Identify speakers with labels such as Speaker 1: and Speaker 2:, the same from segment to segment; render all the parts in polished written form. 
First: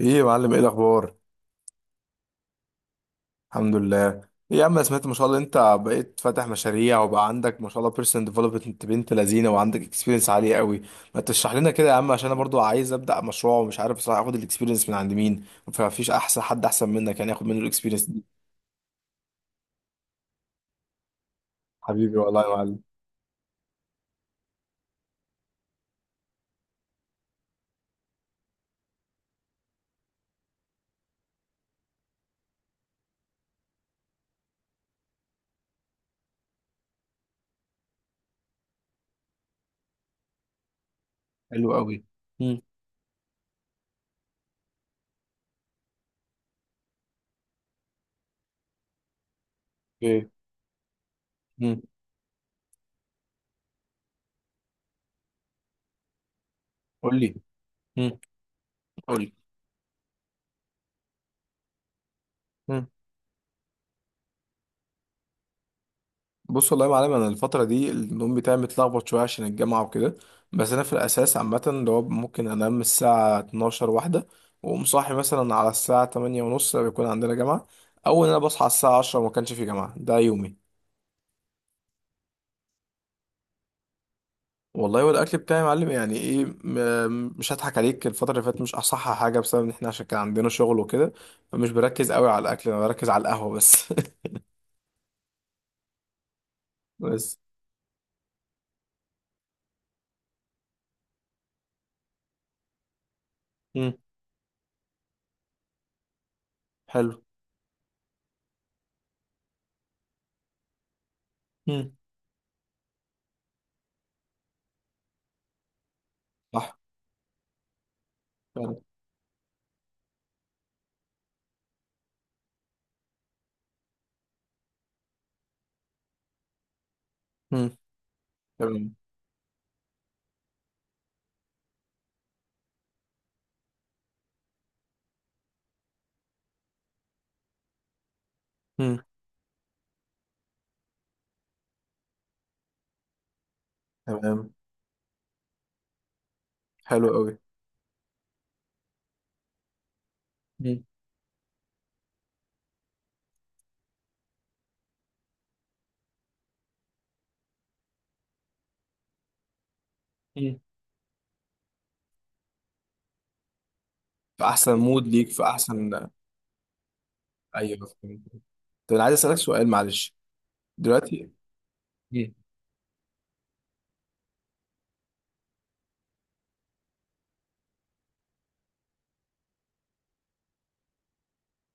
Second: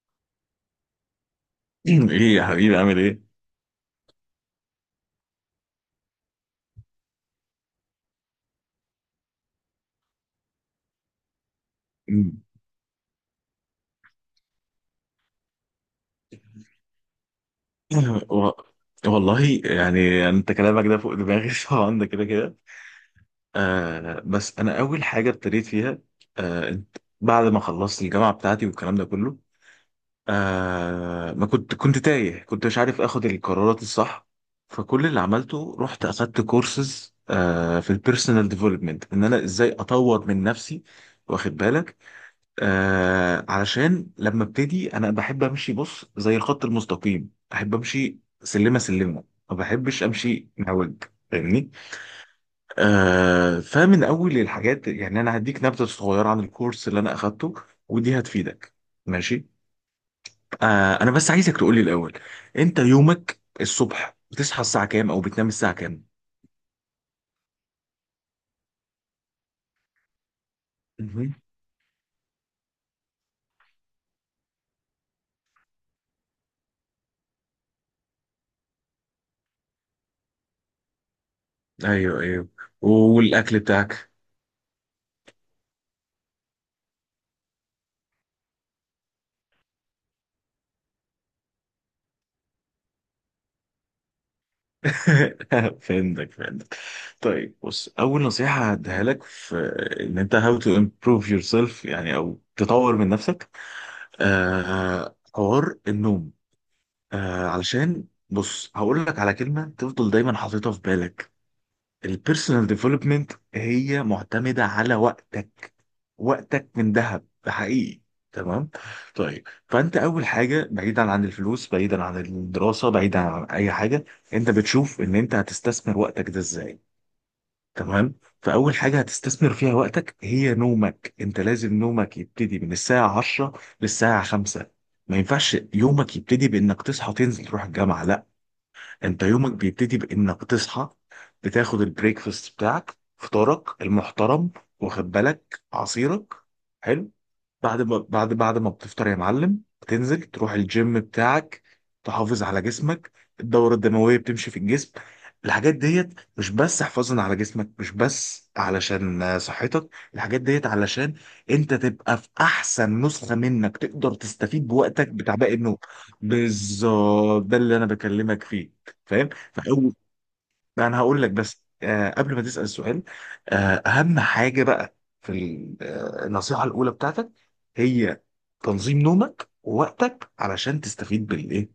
Speaker 1: ايه يا معلم؟ ايه الاخبار؟
Speaker 2: ايه يا حبيبي عامل ايه؟
Speaker 1: الحمد لله. ايه يا عم، أنا سمعت ما شاء الله انت بقيت فاتح مشاريع وبقى عندك ما شاء الله بيرسونال ديفلوبمنت بنت لذينه وعندك اكسبيرينس عاليه قوي. ما تشرح لنا كده يا عم، عشان انا برضو عايز ابدا مشروع ومش عارف بصراحه اخد الاكسبيرينس من عند مين. فمفيش احسن حد احسن منك، يعني اخد منه الاكسبيرينس دي.
Speaker 2: و... والله يعني انت كلامك ده فوق دماغي طبعا ده
Speaker 1: حبيبي
Speaker 2: كده
Speaker 1: والله يا
Speaker 2: كده.
Speaker 1: معلم.
Speaker 2: بس انا اول حاجه ابتديت فيها. بعد ما خلصت الجامعه بتاعتي والكلام ده كله، ما كنت تايه، كنت مش عارف اخد القرارات الصح. فكل اللي عملته رحت اخدت كورسز في البيرسونال ديفلوبمنت، ان انا ازاي اطور من نفسي، واخد
Speaker 1: حلو قوي.
Speaker 2: بالك.
Speaker 1: امم.
Speaker 2: علشان لما ابتدي انا بحب امشي، بص، زي الخط المستقيم احب امشي سلمه سلمه، ما بحبش
Speaker 1: ايه.
Speaker 2: امشي مهوج، فاهمني.
Speaker 1: امم.
Speaker 2: فمن اول الحاجات يعني انا هديك نبذه صغيره عن الكورس اللي انا
Speaker 1: قول لي.
Speaker 2: اخدته، ودي
Speaker 1: امم.
Speaker 2: هتفيدك.
Speaker 1: قول
Speaker 2: ماشي. انا بس عايزك تقولي الاول، انت
Speaker 1: لي.
Speaker 2: يومك الصبح بتصحى الساعه كام او بتنام الساعه كام؟
Speaker 1: بص والله يا معلم، انا الفتره دي النوم بتاعي متلخبط شويه عشان الجامعه وكده. بس انا في
Speaker 2: مهم.
Speaker 1: الاساس عامه، اللي هو ممكن انام الساعه 12 واحده واقوم صاحي مثلا على الساعه 8 ونص بيكون عندنا جامعه، او ان انا بصحى على الساعه 10 وما كانش في جامعه، ده يومي.
Speaker 2: ايوه ايوه. والاكل بتاعك؟
Speaker 1: والله، والاكل بتاعي يا معلم، يعني ايه، مش هضحك عليك، الفتره اللي فاتت مش اصح حاجه بسبب ان احنا عشان كان عندنا شغل وكده. فمش بركز قوي على الاكل، انا بركز على القهوه بس.
Speaker 2: فهمتك فهمتك.
Speaker 1: بس.
Speaker 2: طيب بص، اول نصيحه هديها لك في ان انت how to improve yourself يعني او تطور من نفسك.
Speaker 1: مم.
Speaker 2: حوار النوم.
Speaker 1: حلو.
Speaker 2: علشان بص هقول لك على كلمه تفضل دايما حاططها في بالك.
Speaker 1: مم.
Speaker 2: البيرسونال ديفلوبمنت هي معتمدة على وقتك. وقتك
Speaker 1: صح.
Speaker 2: من ذهب، ده حقيقي. تمام.
Speaker 1: فعلا.
Speaker 2: طيب فانت اول حاجه، بعيدا عن الفلوس، بعيدا عن الدراسه، بعيدا عن اي حاجه، انت بتشوف ان انت هتستثمر وقتك ده ازاي.
Speaker 1: مم.
Speaker 2: تمام. فاول
Speaker 1: تمام.
Speaker 2: حاجه هتستثمر فيها وقتك هي نومك. انت لازم نومك يبتدي من الساعه 10 للساعه 5. ما ينفعش يومك يبتدي بانك تصحى تنزل تروح الجامعه، لا.
Speaker 1: مم.
Speaker 2: انت يومك بيبتدي بانك تصحى، بتاخد البريكفاست بتاعك، فطارك
Speaker 1: تمام.
Speaker 2: المحترم، واخد بالك، عصيرك،
Speaker 1: حلو
Speaker 2: حلو.
Speaker 1: قوي.
Speaker 2: بعد ما بعد ما بتفطر يا معلم، بتنزل تروح
Speaker 1: مم.
Speaker 2: الجيم بتاعك، تحافظ على جسمك، الدورة الدموية بتمشي في الجسم. الحاجات ديت مش بس حفاظا على جسمك، مش بس علشان صحتك، الحاجات
Speaker 1: مم.
Speaker 2: ديت علشان انت تبقى في احسن نسخة منك، تقدر
Speaker 1: في
Speaker 2: تستفيد
Speaker 1: احسن مود
Speaker 2: بوقتك
Speaker 1: ليك،
Speaker 2: بتاع
Speaker 1: في
Speaker 2: باقي النوم.
Speaker 1: احسن.
Speaker 2: بالظبط ده اللي
Speaker 1: ايوه
Speaker 2: انا
Speaker 1: فهمت.
Speaker 2: بكلمك فيه.
Speaker 1: طب انا عايز
Speaker 2: فاهم.
Speaker 1: اسالك سؤال
Speaker 2: فاول
Speaker 1: معلش.
Speaker 2: انا هقول
Speaker 1: دلوقتي
Speaker 2: لك بس قبل ما تسأل السؤال. آه اهم حاجة بقى، في ال- آه، النصيحة الاولى بتاعتك هي تنظيم نومك ووقتك علشان تستفيد بالايه،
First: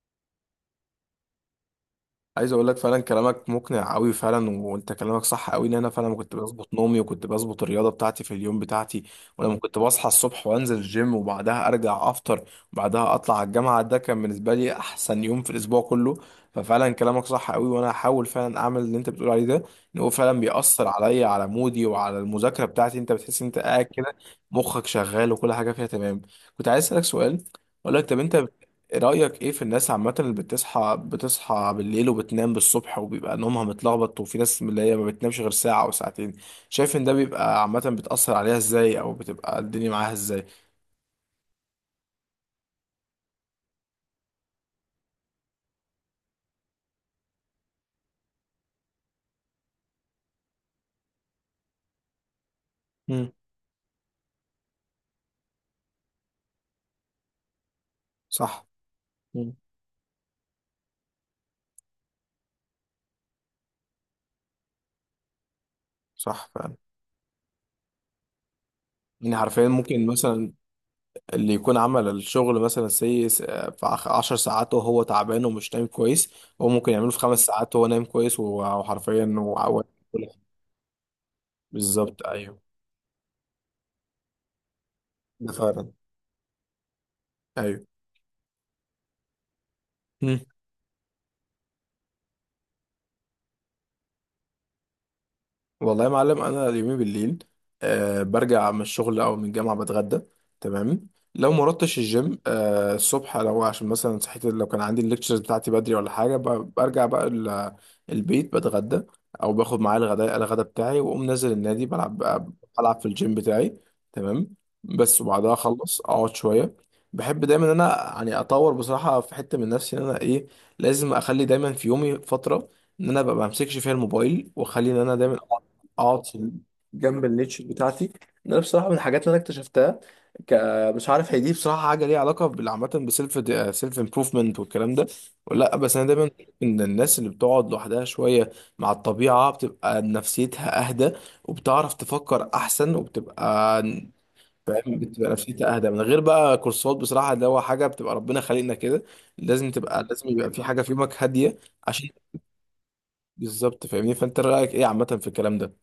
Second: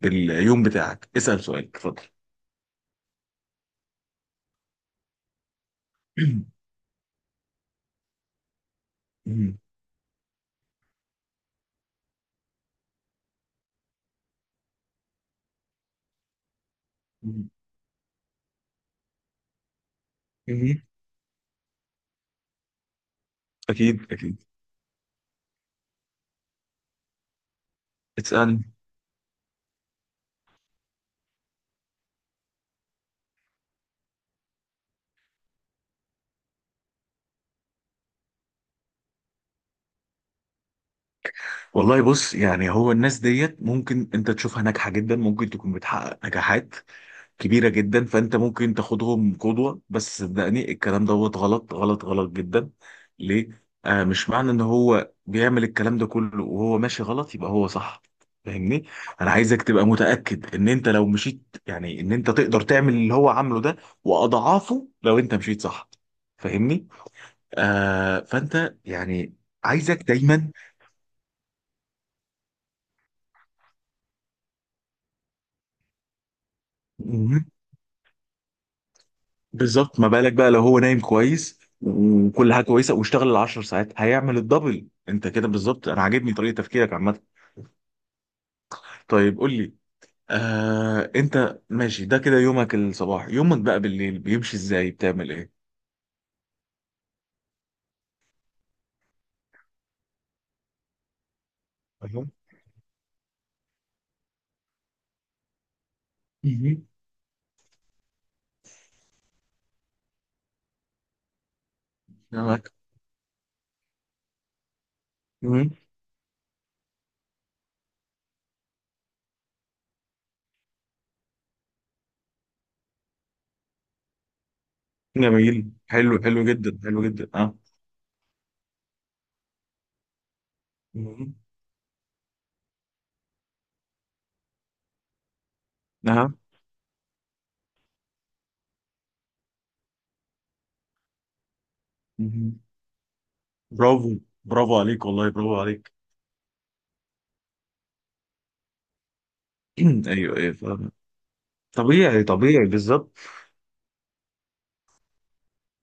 Speaker 2: باليوم بتاعك. اسأل سؤالك، اتفضل.
Speaker 1: عايز اقول لك، فعلا كلامك مقنع قوي فعلا، وانت كلامك صح قوي، ان انا فعلا كنت بظبط نومي وكنت بظبط الرياضه بتاعتي في اليوم بتاعتي. ولما
Speaker 2: مم.
Speaker 1: كنت بصحى الصبح وانزل الجيم وبعدها ارجع افطر وبعدها اطلع على الجامعه، ده كان بالنسبه لي احسن يوم في الاسبوع كله. ففعلا كلامك صح
Speaker 2: مم.
Speaker 1: قوي، وانا هحاول فعلا اعمل اللي انت بتقول عليه ده. ان هو فعلا
Speaker 2: مم.
Speaker 1: بيأثر عليا، على مودي وعلى المذاكره بتاعتي، انت بتحس إن انت قاعد
Speaker 2: اكيد
Speaker 1: كده
Speaker 2: اكيد.
Speaker 1: مخك شغال وكل حاجه فيها تمام. كنت عايز اسالك سؤال، اقول لك طب انت
Speaker 2: اسألني.
Speaker 1: رأيك ايه في الناس عامة اللي بتصحى بالليل وبتنام بالصبح وبيبقى نومها متلخبط، وفي ناس من اللي هي ما بتنامش غير ساعة أو ساعتين؟ شايف ان ده بيبقى عامة بتأثر عليها ازاي، او بتبقى الدنيا معاها ازاي؟
Speaker 2: والله بص، يعني هو الناس ديت ممكن انت تشوفها ناجحة جدا، ممكن تكون بتحقق نجاحات كبيرة جدا، فأنت ممكن تاخدهم قدوة، بس صدقني الكلام دوت غلط غلط غلط جدا.
Speaker 1: مم.
Speaker 2: ليه؟ مش معنى إن هو بيعمل الكلام ده كله وهو ماشي غلط يبقى هو صح،
Speaker 1: صح.
Speaker 2: فاهمني؟ أنا
Speaker 1: مم.
Speaker 2: عايزك تبقى متأكد إن أنت لو مشيت، يعني إن أنت تقدر تعمل اللي هو عامله ده وأضعافه لو أنت مشيت صح.
Speaker 1: صح فعلا.
Speaker 2: فاهمني؟ فأنت يعني
Speaker 1: يعني حرفيا
Speaker 2: عايزك
Speaker 1: ممكن
Speaker 2: دايما.
Speaker 1: مثلا اللي يكون عمل الشغل مثلا في عشر ساعات وهو تعبان ومش نايم كويس، هو ممكن يعمله في خمس ساعات وهو نايم كويس، وحرفيا وعوال.
Speaker 2: بالظبط، ما بالك بقى لو هو نايم كويس
Speaker 1: بالظبط.
Speaker 2: وكل
Speaker 1: ايوه،
Speaker 2: حاجه كويسه واشتغل العشر ساعات، هيعمل الدبل. انت كده
Speaker 1: ده
Speaker 2: بالظبط،
Speaker 1: فعلا.
Speaker 2: انا عاجبني طريقه تفكيرك عامه.
Speaker 1: ايوه.
Speaker 2: طيب قول لي،
Speaker 1: مم.
Speaker 2: انت ماشي ده كده، يومك الصباح، يومك بقى بالليل بيمشي ازاي، بتعمل ايه؟
Speaker 1: والله يا معلم انا اليومين بالليل، أه برجع من الشغل او من الجامعه، بتغدى. تمام. لو ما رحتش
Speaker 2: فاهم.
Speaker 1: الجيم أه الصبح، لو عشان مثلا صحيت، لو كان عندي الليكتشرز بتاعتي بدري ولا حاجه،
Speaker 2: مهم.
Speaker 1: برجع بقى البيت بتغدى، او باخد معايا الغداء، الغدا بتاعي، واقوم نازل النادي بلعب.
Speaker 2: معاك.
Speaker 1: بلعب في الجيم بتاعي. تمام. بس، وبعدها
Speaker 2: مهم.
Speaker 1: اخلص اقعد شويه. بحب دايما ان انا يعني اطور بصراحه في حته من نفسي، ان انا ايه، لازم اخلي دايما في يومي فتره ان انا ببقى ما بمسكش فيها الموبايل، واخلي ان انا دايما
Speaker 2: جميل، حلو
Speaker 1: اقعد
Speaker 2: حلو جدا، حلو
Speaker 1: جنب
Speaker 2: جدا، اه.
Speaker 1: النيتش بتاعتي. ده بصراحه من الحاجات اللي انا اكتشفتها. ك... مش عارف
Speaker 2: مهم.
Speaker 1: هي دي بصراحه حاجه ليها علاقه بالعامه بسيلف، سيلف امبروفمنت والكلام ده، ولا لا، بس انا دايما
Speaker 2: اه.
Speaker 1: بشوف ان الناس اللي بتقعد لوحدها شويه مع الطبيعه بتبقى نفسيتها اهدى، وبتعرف تفكر
Speaker 2: مهم.
Speaker 1: احسن وبتبقى،
Speaker 2: برافو، برافو
Speaker 1: فاهم،
Speaker 2: عليك والله،
Speaker 1: بتبقى
Speaker 2: برافو
Speaker 1: نفسيتها اهدى
Speaker 2: عليك.
Speaker 1: من غير بقى كورسات بصراحه، اللي هو حاجه بتبقى ربنا خالقنا كده، لازم تبقى، لازم
Speaker 2: ايوه
Speaker 1: يبقى
Speaker 2: ايوه
Speaker 1: في حاجه في
Speaker 2: فاهم.
Speaker 1: يومك هاديه عشان،
Speaker 2: طبيعي طبيعي بالظبط.
Speaker 1: بالظبط فاهمني. فانت رايك ايه عامه في الكلام ده؟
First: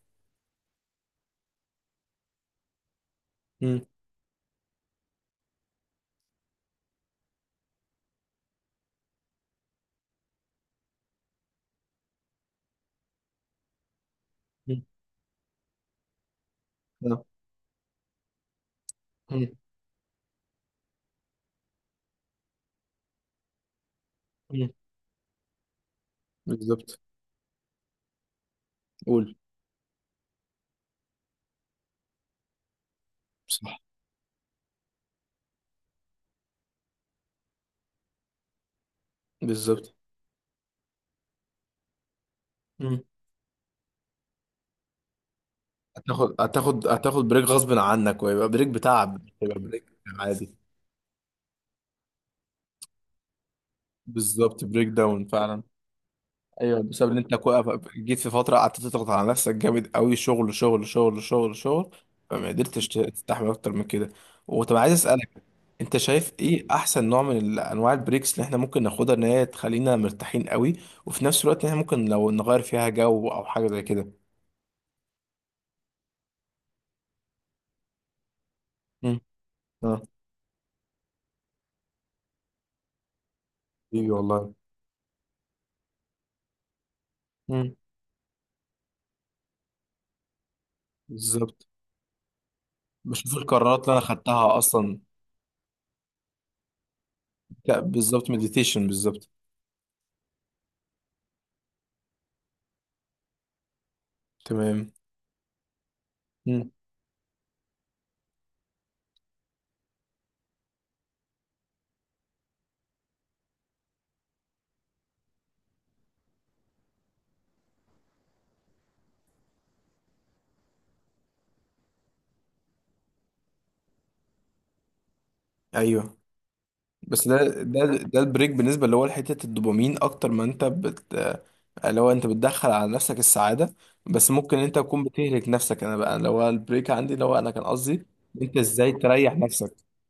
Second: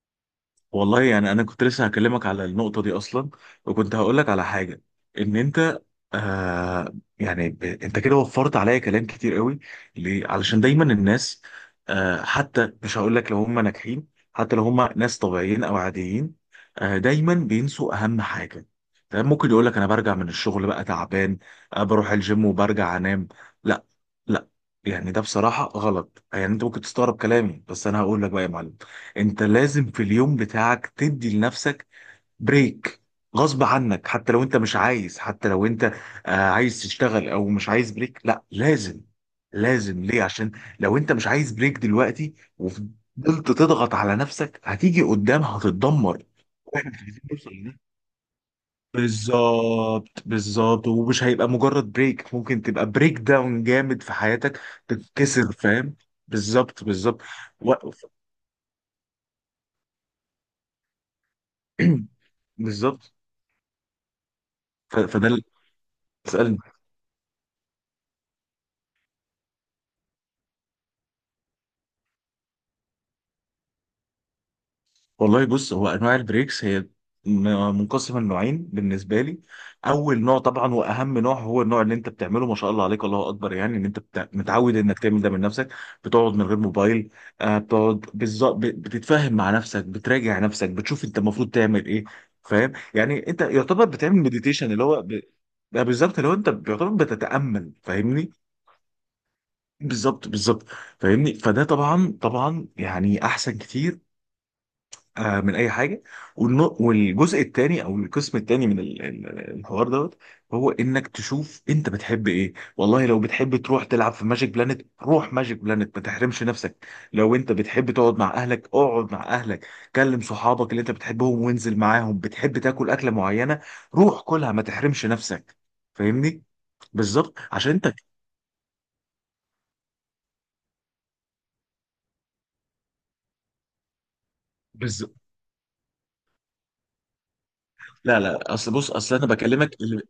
Speaker 2: والله يعني انا كنت لسه هكلمك على النقطه دي اصلا،
Speaker 1: مم.
Speaker 2: وكنت هقول لك على حاجه ان انت، يعني انت كده وفرت عليا كلام كتير قوي. ليه؟ علشان دايما الناس، حتى مش هقول لك لو هم ناجحين، حتى لو هم ناس طبيعيين او عاديين،
Speaker 1: مم.
Speaker 2: دايما بينسوا اهم حاجه. تمام،
Speaker 1: مم.
Speaker 2: ممكن يقول لك انا برجع من الشغل بقى تعبان، بروح الجيم وبرجع انام. لا لا،
Speaker 1: مم.
Speaker 2: يعني ده بصراحه غلط. يعني انت ممكن
Speaker 1: بالظبط.
Speaker 2: تستغرب كلامي، بس انا هقول لك بقى يا معلم،
Speaker 1: قول.
Speaker 2: انت لازم في اليوم بتاعك تدي لنفسك بريك، غصب
Speaker 1: صح.
Speaker 2: عنك، حتى لو انت مش عايز، حتى لو انت عايز تشتغل او مش عايز بريك، لا لازم.
Speaker 1: بالظبط.
Speaker 2: لازم ليه؟ عشان لو انت مش عايز بريك دلوقتي وفضلت
Speaker 1: مم.
Speaker 2: تضغط على نفسك، هتيجي قدام هتتدمر،
Speaker 1: هتاخد هتاخد
Speaker 2: واحنا مش عايزين
Speaker 1: هتاخد بريك
Speaker 2: نوصل
Speaker 1: غصب
Speaker 2: لده.
Speaker 1: عنك ويبقى بريك بتعب، مش هيبقى بريك.
Speaker 2: بالظبط
Speaker 1: عادي.
Speaker 2: بالظبط، ومش هيبقى مجرد بريك، ممكن تبقى بريك داون جامد في حياتك،
Speaker 1: بالظبط، بريك داون
Speaker 2: تتكسر،
Speaker 1: فعلا.
Speaker 2: فاهم.
Speaker 1: ايوه،
Speaker 2: بالظبط
Speaker 1: بسبب ان
Speaker 2: بالظبط.
Speaker 1: انت
Speaker 2: و...
Speaker 1: جيت في فتره قعدت تضغط على نفسك جامد قوي، شغل شغل شغل شغل شغل، فما قدرتش
Speaker 2: بالظبط.
Speaker 1: تستحمل اكتر من كده. وطب عايز
Speaker 2: فده
Speaker 1: اسالك، انت شايف
Speaker 2: تسألني.
Speaker 1: ايه احسن نوع من انواع البريكس اللي احنا ممكن ناخدها ان هي تخلينا مرتاحين قوي، وفي نفس الوقت ان احنا ممكن لو نغير فيها جو او حاجه زي كده؟
Speaker 2: والله بص، هو أنواع البريكس هي منقسمة لنوعين
Speaker 1: امم.
Speaker 2: بالنسبة لي.
Speaker 1: اه.
Speaker 2: أول نوع طبعا وأهم نوع هو النوع اللي أنت بتعمله، ما شاء الله عليك، الله أكبر، يعني إن أنت
Speaker 1: ايوه والله.
Speaker 2: متعود إنك تعمل ده من نفسك. بتقعد من غير موبايل،
Speaker 1: مم.
Speaker 2: بتقعد بالظبط، بتتفاهم مع نفسك، بتراجع نفسك، بتشوف أنت المفروض
Speaker 1: بالظبط.
Speaker 2: تعمل إيه. فاهم، يعني
Speaker 1: بشوف
Speaker 2: أنت
Speaker 1: القرارات
Speaker 2: يعتبر
Speaker 1: اللي انا
Speaker 2: بتعمل
Speaker 1: خدتها
Speaker 2: مديتيشن اللي
Speaker 1: اصلا.
Speaker 2: هو بقى بالظبط، اللي هو أنت يعتبر بتتأمل،
Speaker 1: لا بالظبط،
Speaker 2: فاهمني.
Speaker 1: مديتيشن بالظبط.
Speaker 2: بالظبط بالظبط، فاهمني. فده طبعا طبعا، يعني أحسن كتير
Speaker 1: تمام.
Speaker 2: من اي حاجه.
Speaker 1: مم.
Speaker 2: والجزء الثاني او القسم الثاني من الحوار دوت هو انك تشوف انت بتحب ايه. والله لو بتحب تروح تلعب في ماجيك بلانت، روح ماجيك بلانت، ما تحرمش نفسك. لو انت بتحب تقعد مع اهلك، اقعد مع اهلك، كلم صحابك اللي انت بتحبهم وانزل معاهم. بتحب تاكل اكله معينه، روح كلها، ما تحرمش نفسك.
Speaker 1: ايوه.
Speaker 2: فاهمني.
Speaker 1: بس
Speaker 2: بالظبط
Speaker 1: ده
Speaker 2: عشان
Speaker 1: ده
Speaker 2: انت.
Speaker 1: ده البريك بالنسبه اللي هو لحته الدوبامين، اكتر ما انت بت، اللي هو انت بتدخل على نفسك السعاده، بس ممكن انت تكون بتهلك نفسك. انا بقى اللي هو البريك عندي اللي هو انا كان قصدي،
Speaker 2: لا لا،
Speaker 1: انت
Speaker 2: اصل بص،
Speaker 1: ازاي
Speaker 2: اصل انا
Speaker 1: تريح نفسك.
Speaker 2: بكلمك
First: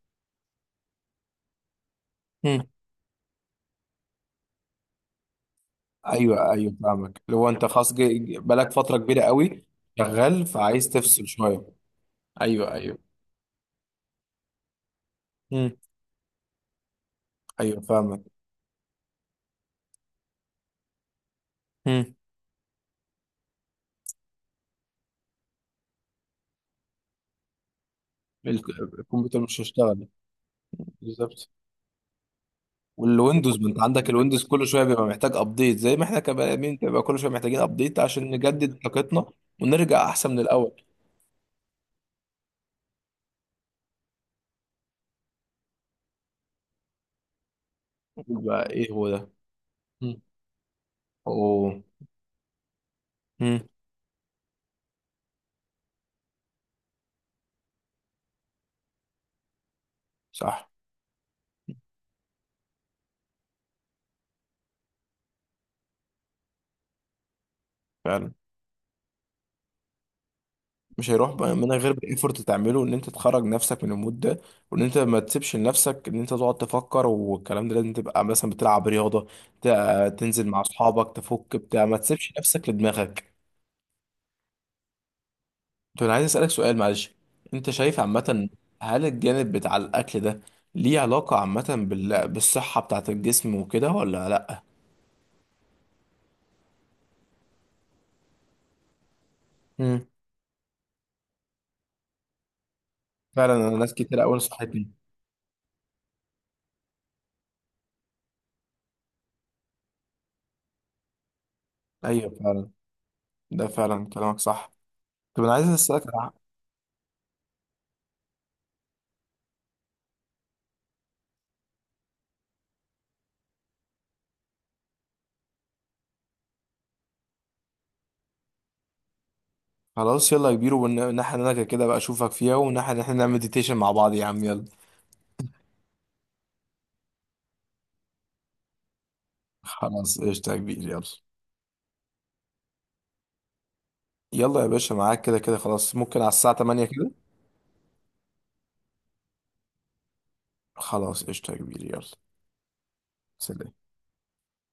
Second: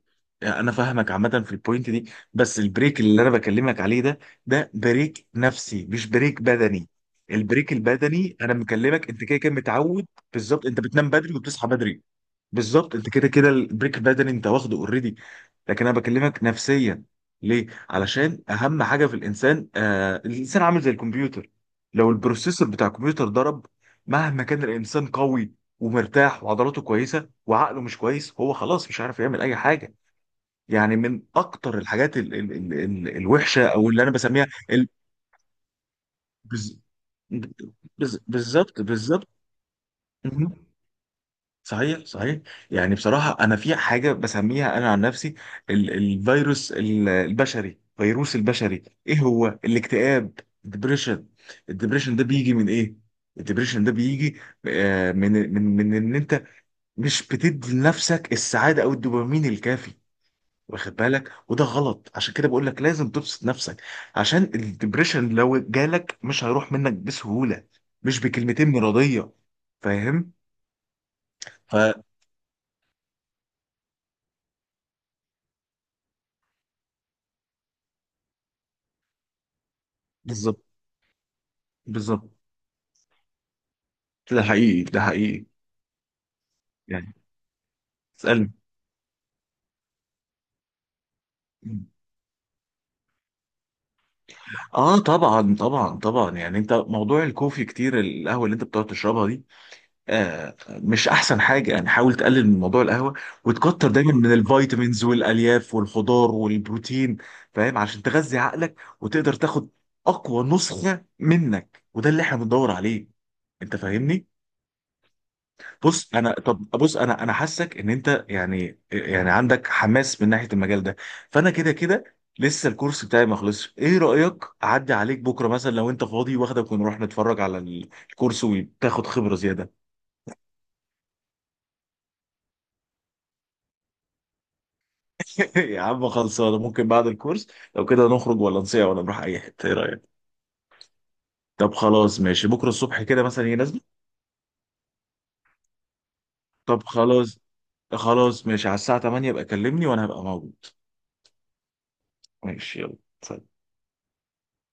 Speaker 2: يعني انا فاهمك عامه في البوينت دي، بس
Speaker 1: مم.
Speaker 2: البريك اللي انا بكلمك عليه ده، ده بريك نفسي مش بريك
Speaker 1: ايوه ايوه
Speaker 2: بدني.
Speaker 1: فاهمك، اللي هو انت
Speaker 2: البريك
Speaker 1: خلاص
Speaker 2: البدني انا
Speaker 1: بقالك فتره
Speaker 2: مكلمك
Speaker 1: كبيره
Speaker 2: انت كده كده
Speaker 1: قوي
Speaker 2: متعود.
Speaker 1: شغال
Speaker 2: بالظبط، انت
Speaker 1: فعايز
Speaker 2: بتنام
Speaker 1: تفصل
Speaker 2: بدري
Speaker 1: شويه.
Speaker 2: وبتصحى بدري.
Speaker 1: ايوه
Speaker 2: بالظبط،
Speaker 1: ايوه.
Speaker 2: انت كده كده البريك بدني انت واخده اوريدي.
Speaker 1: مم.
Speaker 2: لكن انا بكلمك نفسيا. ليه؟
Speaker 1: ايوه فاهمك.
Speaker 2: علشان اهم حاجه في الانسان، الانسان عامل زي الكمبيوتر. لو البروسيسور بتاع الكمبيوتر ضرب، مهما كان الانسان قوي ومرتاح وعضلاته كويسه وعقله مش كويس، هو خلاص مش عارف
Speaker 1: الكمبيوتر
Speaker 2: يعمل اي
Speaker 1: مش
Speaker 2: حاجه.
Speaker 1: هيشتغل.
Speaker 2: يعني من
Speaker 1: بالظبط.
Speaker 2: اكتر الحاجات ال
Speaker 1: والويندوز،
Speaker 2: الوحشه
Speaker 1: ما انت
Speaker 2: او اللي
Speaker 1: عندك
Speaker 2: انا
Speaker 1: الويندوز
Speaker 2: بسميها
Speaker 1: كل شويه
Speaker 2: ال-
Speaker 1: بيبقى محتاج ابديت، زي ما احنا كبني ادمين
Speaker 2: بز-
Speaker 1: بيبقى كل شويه محتاجين ابديت عشان نجدد
Speaker 2: بالظبط
Speaker 1: طاقتنا
Speaker 2: بالظبط.
Speaker 1: ونرجع احسن من
Speaker 2: مهم.
Speaker 1: الاول.
Speaker 2: صحيح صحيح. يعني بصراحة أنا في حاجة بسميها أنا عن نفسي، الفيروس البشري، فيروس
Speaker 1: يبقى
Speaker 2: البشري
Speaker 1: ايه هو
Speaker 2: إيه
Speaker 1: ده؟
Speaker 2: هو؟
Speaker 1: مم.
Speaker 2: الاكتئاب، الدبريشن.
Speaker 1: اوه.
Speaker 2: الدبريشن ده بيجي من إيه؟
Speaker 1: مم.
Speaker 2: الدبريشن ده بيجي من إن أنت مش بتدي لنفسك السعادة أو الدوبامين الكافي،
Speaker 1: صح
Speaker 2: واخد بالك. وده غلط، عشان كده بقول لك لازم تبسط نفسك، عشان الدبريشن لو جالك مش هيروح منك بسهولة، مش
Speaker 1: فعلا.
Speaker 2: بكلمتين مرضية، فاهم؟
Speaker 1: مش هيروح بقى من غير
Speaker 2: فبالظبط
Speaker 1: الايفورت تعمله ان انت تخرج نفسك من المود ده، وان انت ما تسيبش لنفسك ان انت تقعد تفكر والكلام ده، لازم تبقى مثلا بتلعب رياضه، ت- تنزل مع
Speaker 2: بالظبط
Speaker 1: اصحابك تفك بتاع، ما
Speaker 2: بالظبط.
Speaker 1: تسيبش نفسك لدماغك.
Speaker 2: ده حقيقي ده حقيقي.
Speaker 1: طب انا عايز اسالك سؤال معلش،
Speaker 2: يعني
Speaker 1: انت شايف عامه
Speaker 2: اسألني.
Speaker 1: هل الجانب بتاع الاكل ده ليه علاقه عامه بالصحه بتاعه الجسم وكده ولا لا؟
Speaker 2: اه طبعا طبعا طبعا، يعني انت موضوع الكوفي كتير، القهوه اللي انت بتقعد تشربها دي،
Speaker 1: امم.
Speaker 2: مش احسن حاجه، يعني حاول تقلل من موضوع القهوه،
Speaker 1: فعلا انا
Speaker 2: وتكتر
Speaker 1: ناس
Speaker 2: دايما
Speaker 1: كتير
Speaker 2: من
Speaker 1: قوي نصحتني.
Speaker 2: الفيتامينز والالياف والخضار والبروتين. فاهم؟ عشان تغذي عقلك وتقدر تاخد اقوى نسخه منك، وده اللي
Speaker 1: ايوه
Speaker 2: احنا
Speaker 1: فعلا،
Speaker 2: بندور عليه.
Speaker 1: ده
Speaker 2: انت
Speaker 1: فعلا
Speaker 2: فاهمني.
Speaker 1: كلامك صح. طب انا عايز اسالك
Speaker 2: بص انا، طب بص، انا حاسك ان انت يعني يعني عندك حماس من ناحيه المجال ده، فانا كده كده لسه الكورس بتاعي ما خلصش، ايه رايك اعدي عليك بكره مثلا لو انت فاضي، واخدك ونروح نتفرج على الكورس وتاخد خبره زياده.
Speaker 1: خلاص يلا يا كبير، والناحيه اللي انا كده كده بقى اشوفك فيها، والناحيه اللي احنا نعمل مديتيشن مع بعض، يا عم يلا.
Speaker 2: يا عم خلصانه، ممكن بعد الكورس لو كده نخرج ولا نصيع ولا نروح اي حته، ايه رايك؟
Speaker 1: خلاص قشطه يا كبير يلا.
Speaker 2: طب خلاص ماشي، بكره الصبح كده مثلا هي نازله.
Speaker 1: يلا يا باشا، معاك كده كده خلاص، ممكن على الساعه
Speaker 2: طب
Speaker 1: 8 كده.
Speaker 2: خلاص، خلاص ماشي على الساعه 8 يبقى كلمني وانا هبقى موجود.
Speaker 1: خلاص قشطه يا كبير يلا.
Speaker 2: ماشي يلا. سلام.
Speaker 1: سلام.